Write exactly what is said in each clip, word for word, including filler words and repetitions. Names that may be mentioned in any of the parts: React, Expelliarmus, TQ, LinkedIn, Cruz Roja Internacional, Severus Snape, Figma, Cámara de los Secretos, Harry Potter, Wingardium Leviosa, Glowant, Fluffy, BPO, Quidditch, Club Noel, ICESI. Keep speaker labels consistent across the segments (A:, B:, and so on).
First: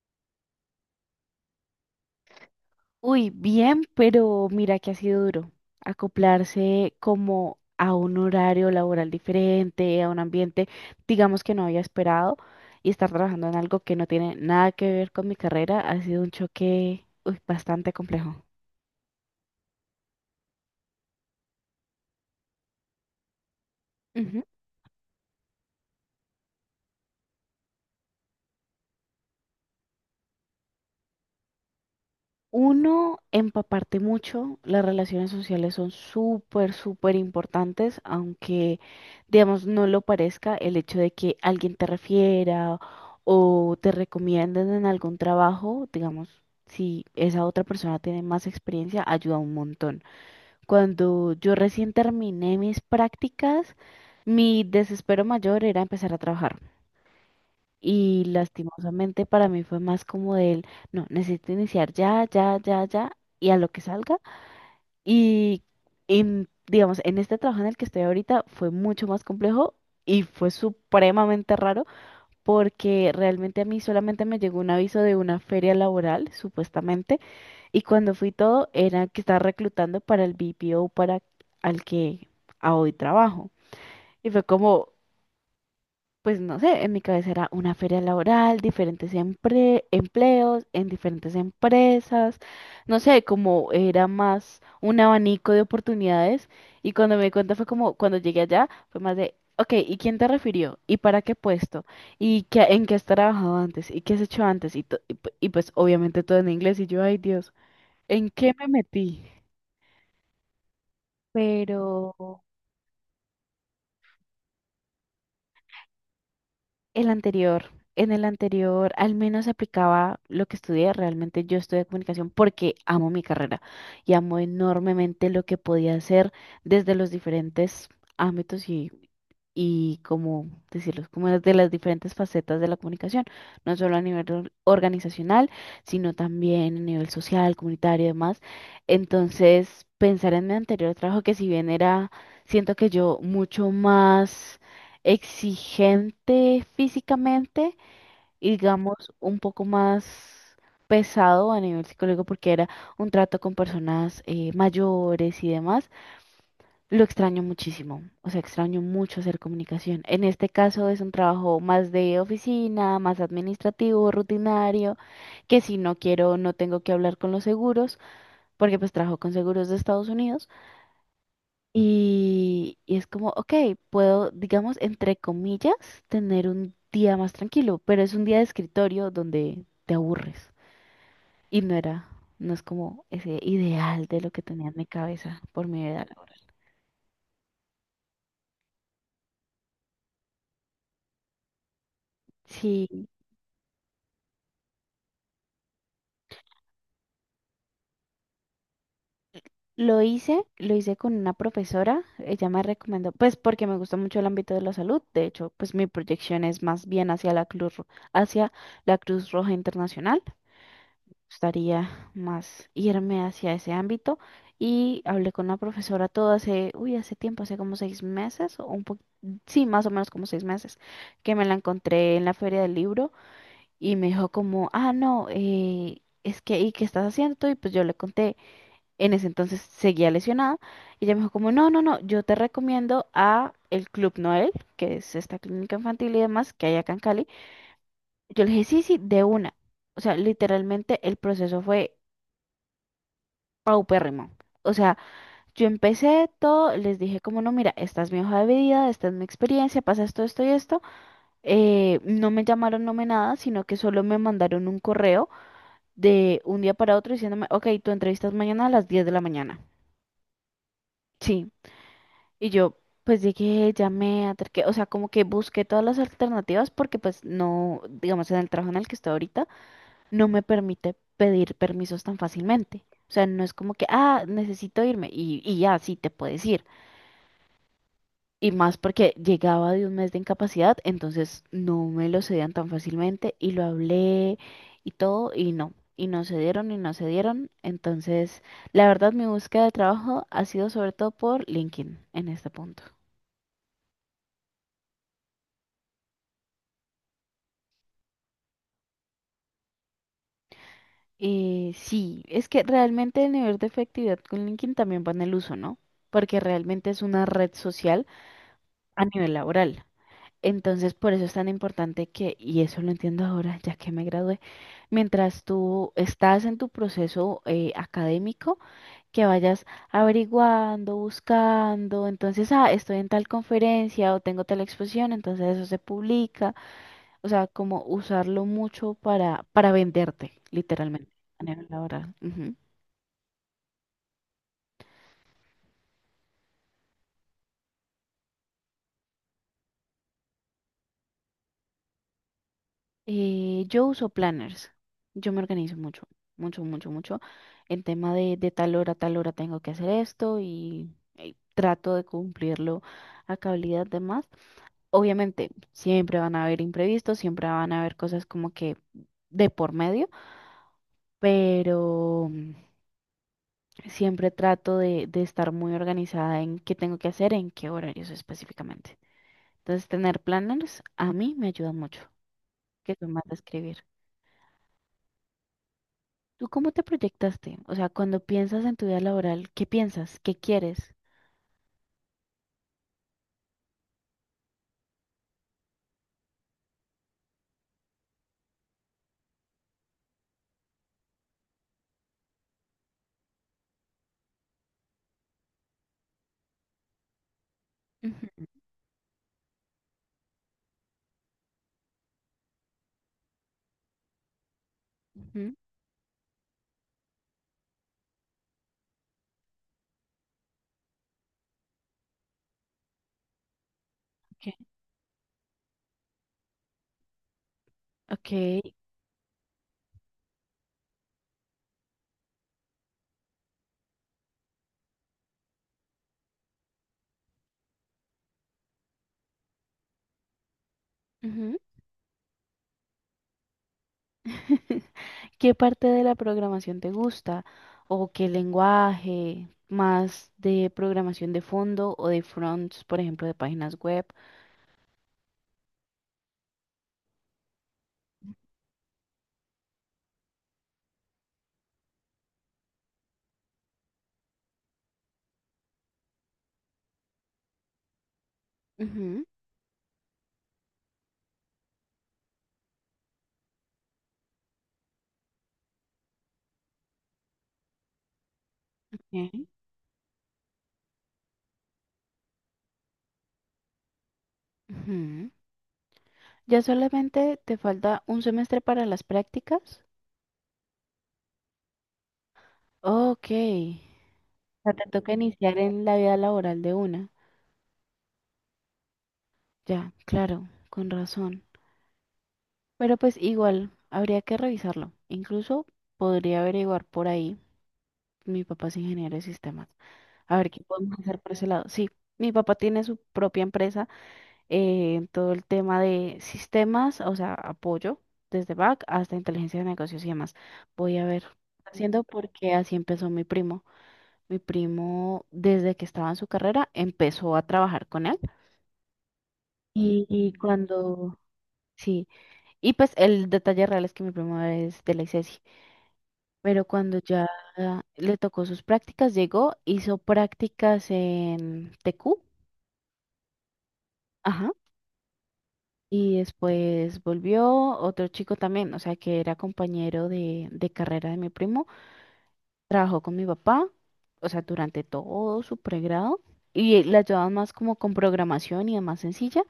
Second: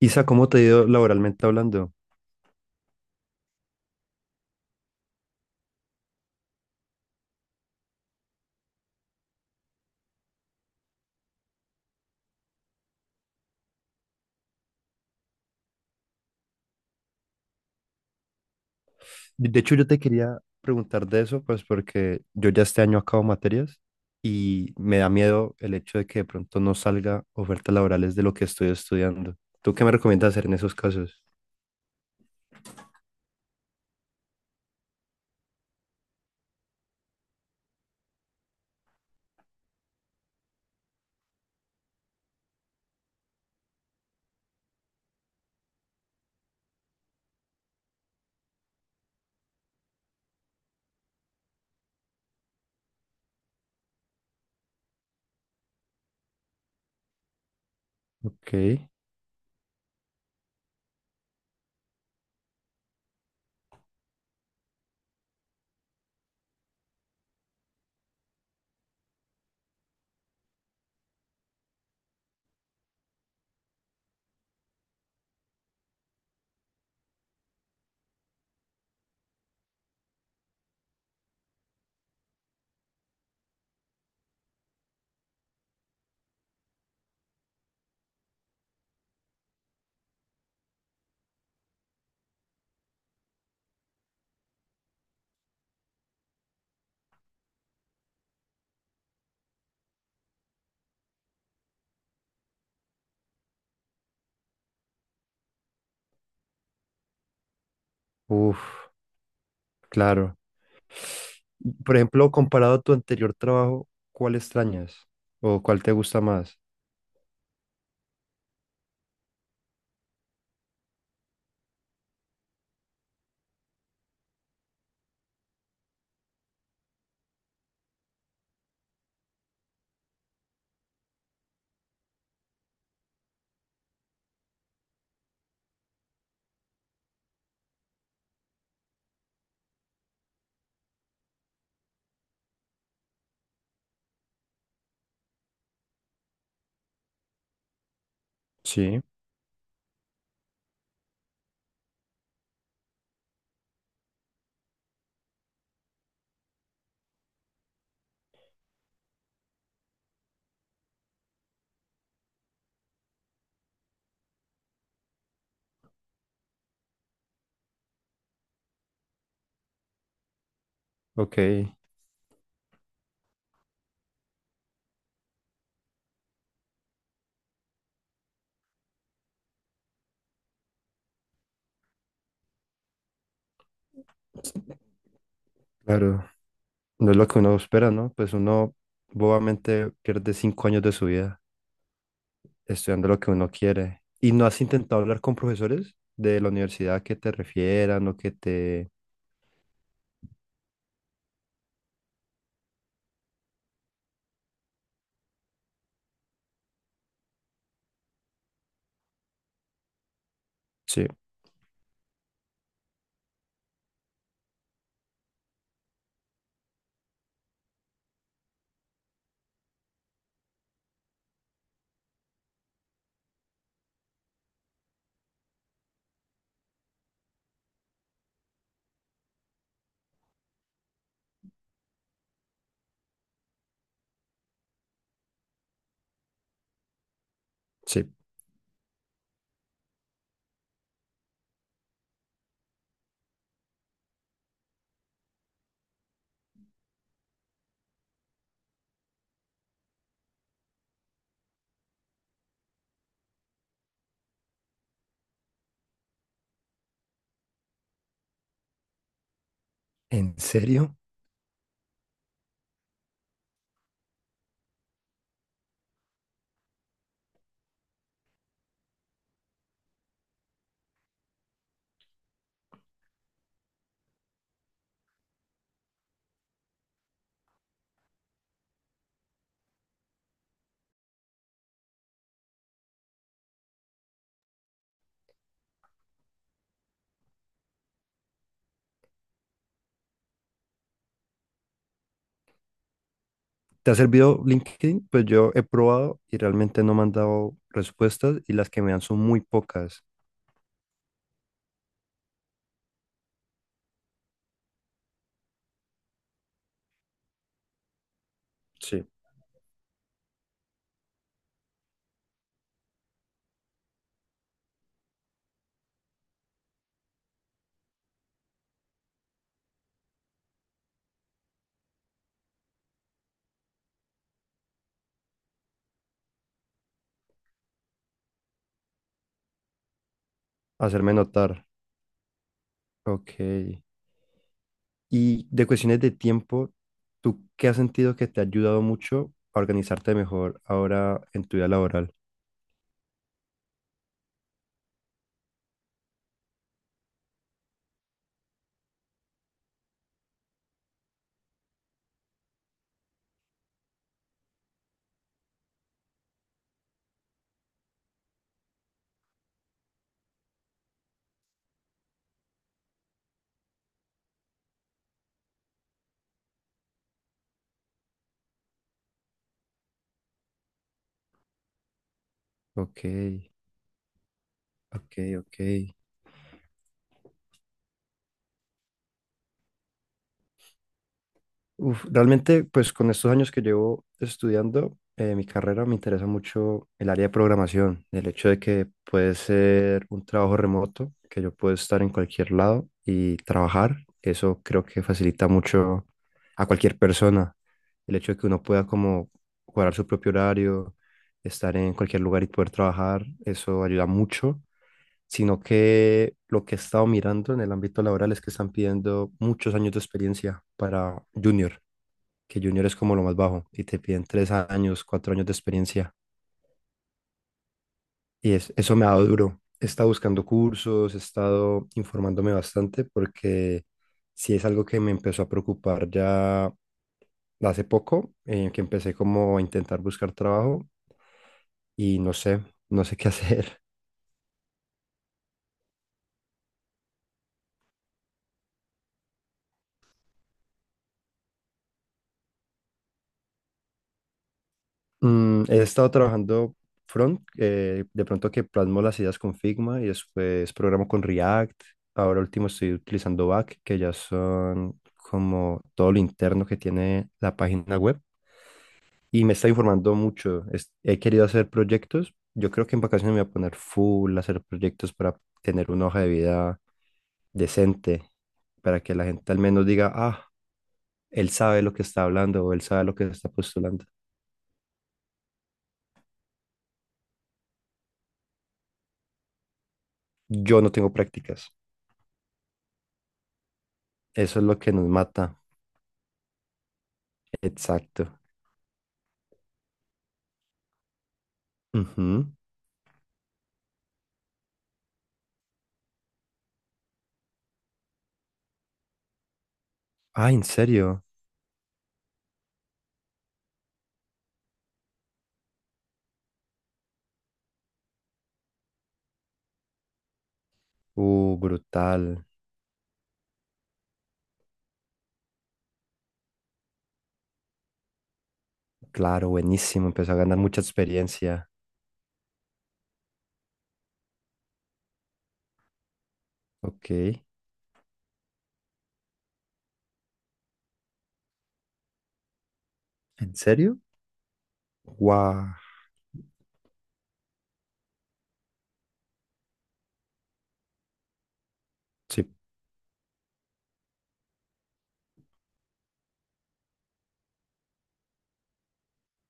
A: Isa, ¿cómo te ha ido laboralmente hablando?
B: Uy, bien, pero mira que ha sido duro acoplarse como a un horario laboral diferente, a un ambiente, digamos que no había esperado, y estar trabajando en algo que no tiene nada que ver con mi carrera ha sido un choque, uy, bastante complejo.
A: De de hecho, yo te quería preguntar de eso, pues porque yo ya este año acabo materias y me da miedo el hecho de que de pronto no salga ofertas laborales de lo que estoy estudiando. ¿Tú qué me recomiendas hacer en esos casos?
B: Uno, empaparte mucho. Las relaciones sociales son súper, súper importantes, aunque, digamos, no lo parezca el hecho de que alguien te refiera o te recomienden en algún trabajo, digamos, si esa otra persona tiene más experiencia, ayuda un montón. Cuando yo recién terminé mis prácticas, mi desespero mayor era empezar a trabajar. Y
A: Ok,
B: lastimosamente para mí fue más como del, no, necesito iniciar ya, ya, ya, ya, y a lo que salga. Y en- digamos, en este trabajo en el que estoy ahorita fue mucho más complejo y fue supremamente raro porque realmente a mí solamente me llegó un aviso de una feria laboral, supuestamente, y cuando fui todo era que estaba reclutando para el B P O para al que a hoy trabajo. Y fue como pues no sé, en mi cabeza era una feria laboral, diferentes empre- empleos en diferentes empresas, no sé, como era más un abanico de oportunidades. Y cuando me di cuenta fue como, cuando llegué allá, fue más de, ok, ¿y quién te refirió? ¿Y para qué puesto? ¿Y qué, en qué has trabajado antes? ¿Y qué has hecho antes? Y, to- y pu- y pues obviamente todo en inglés y yo, ay Dios, ¿en qué
A: uf,
B: me metí?
A: claro. Por
B: Pero.
A: ejemplo, comparado a tu anterior trabajo, ¿cuál extrañas o cuál te gusta más?
B: El anterior, en el anterior al menos aplicaba lo que estudié. Realmente yo estudié comunicación porque amo mi carrera y amo enormemente lo que podía hacer desde los diferentes ámbitos y y como decirlo, como de las diferentes facetas de la comunicación, no solo a nivel or- organizacional, sino también a nivel social, comunitario y demás. Entonces, pensar en mi anterior trabajo, que si bien era, siento que yo mucho más exigente físicamente y
A: Sí,
B: digamos un poco más pesado a nivel psicológico porque era un trato con personas eh, mayores y demás. Lo extraño muchísimo, o sea, extraño mucho hacer comunicación. En este caso es un trabajo más de oficina, más administrativo, rutinario, que si no quiero, no tengo que hablar con los seguros, porque pues trabajo con seguros de Estados Unidos
A: ok,
B: y, y es como, ok, puedo, digamos, entre comillas, tener un día más tranquilo, pero es un día de escritorio donde te aburres y no era, no es como ese ideal de lo que tenía en mi cabeza por mi edad
A: claro.
B: laboral.
A: No es lo que uno espera, ¿no? Pues uno bobamente pierde cinco años de su vida
B: Sí.
A: estudiando lo que uno quiere. ¿Y no has intentado hablar con profesores de la universidad que te refieran o que te...
B: Lo hice, lo hice con una profesora, ella me recomendó, pues porque me gusta mucho el ámbito de la salud. De hecho, pues mi proyección es más bien hacia la Cruz, Ro- hacia la Cruz Roja Internacional,
A: Sí,
B: gustaría más irme hacia ese ámbito. Y hablé con la profesora todo hace, uy, hace tiempo, hace como seis meses, o un po- sí, más o menos como seis meses, que me la encontré en la feria del libro. Y me dijo como, ah, no, eh, es que, ¿y qué estás haciendo tú? Y pues yo le conté, en ese entonces seguía lesionada. Y ella me dijo como, no, no, no, yo te recomiendo a el Club Noel, que es esta clínica infantil y demás que hay acá en Cali.
A: sí.
B: Yo le dije, sí, sí, de una. O sea, literalmente el proceso fue paupérrimo. O sea, yo empecé todo, les dije como, no, mira, esta es mi hoja de vida, esta es mi experiencia, pasa esto, esto y esto. Eh, no me llamaron, no me nada, sino que solo me mandaron un correo de un día para otro diciéndome, ok, tu entrevista es mañana a las diez de la mañana.
A: ¿En serio?
B: Sí. Y yo, pues llegué, llamé, acerqué, o sea, como que busqué todas las alternativas porque pues no, digamos, en el trabajo en el que estoy ahorita, no me permite pedir permisos tan fácilmente. O sea, no es como que, ah, necesito irme y, y ya, sí, te puedes ir. Y más porque llegaba de un mes de incapacidad, entonces no me lo cedían tan fácilmente y lo hablé y todo y no. Y no se dieron y no se dieron. Entonces, la verdad, mi búsqueda de trabajo ha sido sobre todo por LinkedIn en este punto.
A: ¿Te ha servido LinkedIn? Pues yo he probado y realmente no me han dado respuestas y las que me dan son muy pocas.
B: Eh, sí, es que realmente el nivel de efectividad con LinkedIn también va en el uso, ¿no? Porque realmente es una red social
A: Sí.
B: a nivel laboral. Entonces, por eso es tan importante que, y eso lo entiendo ahora, ya que me gradué, mientras tú estás en tu proceso eh, académico, que vayas averiguando, buscando, entonces, ah, estoy en tal conferencia o tengo tal exposición, entonces eso se publica, o sea, como usarlo mucho para, para, venderte, literalmente,
A: Hacerme
B: a nivel
A: notar.
B: laboral. Ujú.
A: Ok. Y de cuestiones de tiempo, ¿tú qué has sentido que te ha ayudado mucho a organizarte mejor ahora en tu vida laboral?
B: Eh, yo uso planners. Yo me organizo mucho, mucho, mucho, mucho. En tema de, de tal hora, tal hora tengo que hacer esto y, eh, trato de cumplirlo a cabalidad de más. Obviamente, siempre van a haber imprevistos, siempre van a haber cosas como que de por medio, pero mm, siempre trato de, de estar muy organizada en qué tengo que hacer, en qué horarios específicamente. Entonces, tener planners a mí me ayuda mucho, que
A: Ok,
B: soy más de escribir.
A: ok, ok.
B: ¿Tú cómo te proyectaste? O sea, cuando piensas en tu vida laboral, ¿qué piensas? ¿Qué quieres?
A: Uf, realmente, pues con estos años que llevo estudiando eh, mi carrera, me interesa mucho el área de programación, el hecho de que puede ser un trabajo remoto, que yo puedo estar en cualquier lado y trabajar. Eso creo que facilita mucho a cualquier persona, el hecho de
B: Ujú.
A: que uno pueda como cuadrar su propio horario, estar en cualquier lugar y poder trabajar, eso ayuda mucho,
B: Ujú.
A: sino que lo que he estado mirando en el ámbito laboral es que están pidiendo muchos años de experiencia para junior, que junior es como lo más bajo, y te piden tres
B: Ok.
A: años, cuatro años de experiencia.
B: Ok.
A: Y es, eso me ha dado duro. He estado buscando cursos, he estado informándome bastante porque sí es algo que me empezó a preocupar ya hace poco, eh, que empecé como a intentar buscar trabajo
B: Ujú.
A: y no sé, no sé qué hacer.
B: ¿Qué parte de la programación te gusta? ¿O qué lenguaje? ¿Más de programación de fondo o de fronts, por ejemplo, de páginas web?
A: Mm, he estado trabajando front, eh, de pronto que plasmo las ideas con Figma y después programo con React. Ahora último estoy utilizando back, que ya son como todo lo interno que tiene la página web.
B: Ujú.
A: Y me está informando mucho. Es- he querido hacer proyectos. Yo creo que en vacaciones me voy a poner full a hacer proyectos para tener una hoja de vida decente, para que la
B: Ok.
A: gente al menos diga, ah, él sabe lo que está hablando o él sabe lo que está postulando.
B: Ujú. ¿Ya solamente te falta un semestre para las prácticas?
A: Yo no tengo prácticas.
B: Ok. O
A: Eso es
B: sea,
A: lo
B: te
A: que nos
B: toca iniciar
A: mata.
B: en la vida laboral de una.
A: Exacto.
B: Ya, claro, con razón.
A: Ujú.
B: Pero pues igual, habría que revisarlo. Incluso podría averiguar por ahí. Mi papá es ingeniero de sistemas. A ver
A: Ah,
B: qué
A: ¿en
B: podemos hacer
A: serio?
B: por ese lado. Sí, mi papá tiene su propia empresa eh, en todo el tema de sistemas, o sea, apoyo desde back hasta inteligencia de negocios y demás. Voy a ver qué
A: Uh,
B: está haciendo
A: brutal.
B: porque así empezó mi primo. Mi primo, desde que estaba en su carrera, empezó a trabajar con él.
A: Claro,
B: Y,
A: buenísimo.
B: y
A: Empezó a ganar mucha
B: cuando,
A: experiencia.
B: sí, y pues el detalle real es que mi primo es de la ICESI. Pero cuando
A: Ok.
B: ya le tocó sus prácticas, llegó, hizo prácticas en T Q,
A: ¿En serio?
B: ajá,
A: Guau.
B: y después volvió otro chico también, o sea, que era compañero de, de carrera de mi primo,
A: Sí,
B: trabajó con mi papá, o sea, durante todo su pregrado, y le ayudaban más como con programación y demás sencilla,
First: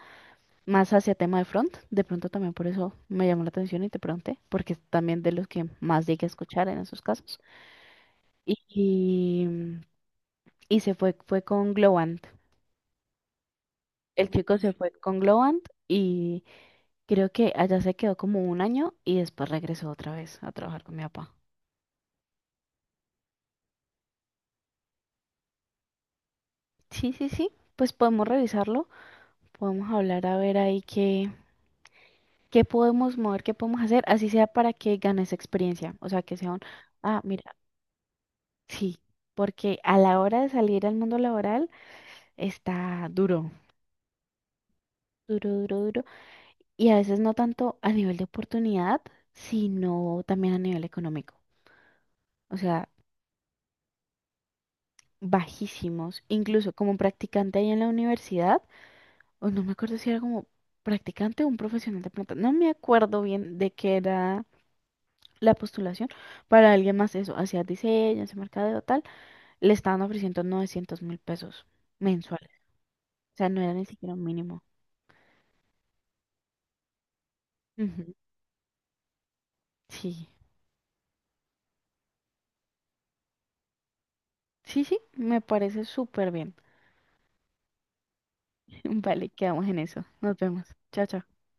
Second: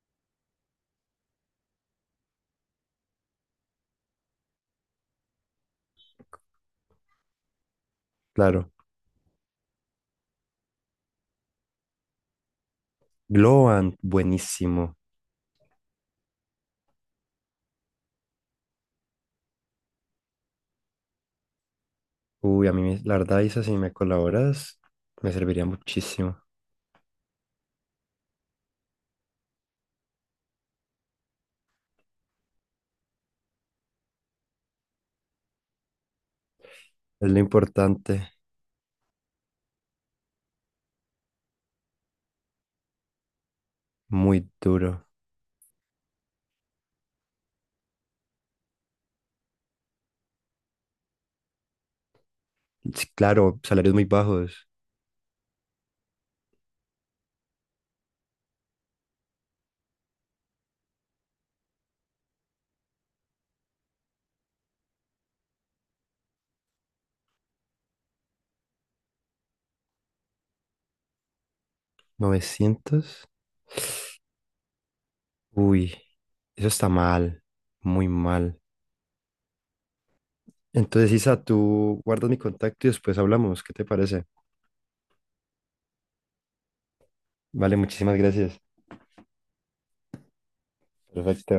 B: más hacia tema de front, de pronto también por eso me llamó la atención y te pregunté, porque es también de los que más llegué a escuchar en esos casos.
A: claro.
B: Y, y se fue, fue con Glowant.
A: Glowant,
B: El chico se fue
A: buenísimo.
B: con Glowant y creo que allá se quedó como un año y después regresó otra vez a trabajar con mi papá.
A: Uy, a mí, me- la verdad, Isa, si me colaboras, me serviría muchísimo.
B: Sí, sí, sí, pues podemos revisarlo, podemos hablar a ver ahí qué, qué podemos mover, qué podemos hacer, así sea para que ganes experiencia, o sea, que sea un, ah,
A: Es lo
B: mira,
A: importante.
B: sí, porque a la hora de salir al mundo laboral está duro,
A: Muy duro.
B: duro, duro, duro, y a veces no tanto a nivel de oportunidad, sino también a nivel económico. O sea,
A: Sí, claro, salarios muy bajos.
B: bajísimos, incluso como practicante ahí en la universidad, o no me acuerdo si era como practicante o un profesional de planta, no me acuerdo bien de qué era la postulación para alguien más eso, hacía diseño, hacía mercadeo, tal, le estaban ofreciendo novecientos mil pesos mensuales,
A: Novecientos.
B: o sea, no era ni siquiera un mínimo.
A: Uy, eso está mal. Muy
B: Ujú.
A: mal.
B: Sí,
A: Entonces, Isa, tú guardas mi contacto y después hablamos. ¿Qué te parece?
B: sí, sí, me parece súper bien.
A: Vale, muchísimas gracias.
B: Vale, quedamos en eso, nos vemos, chao, chao.
A: Perfecto.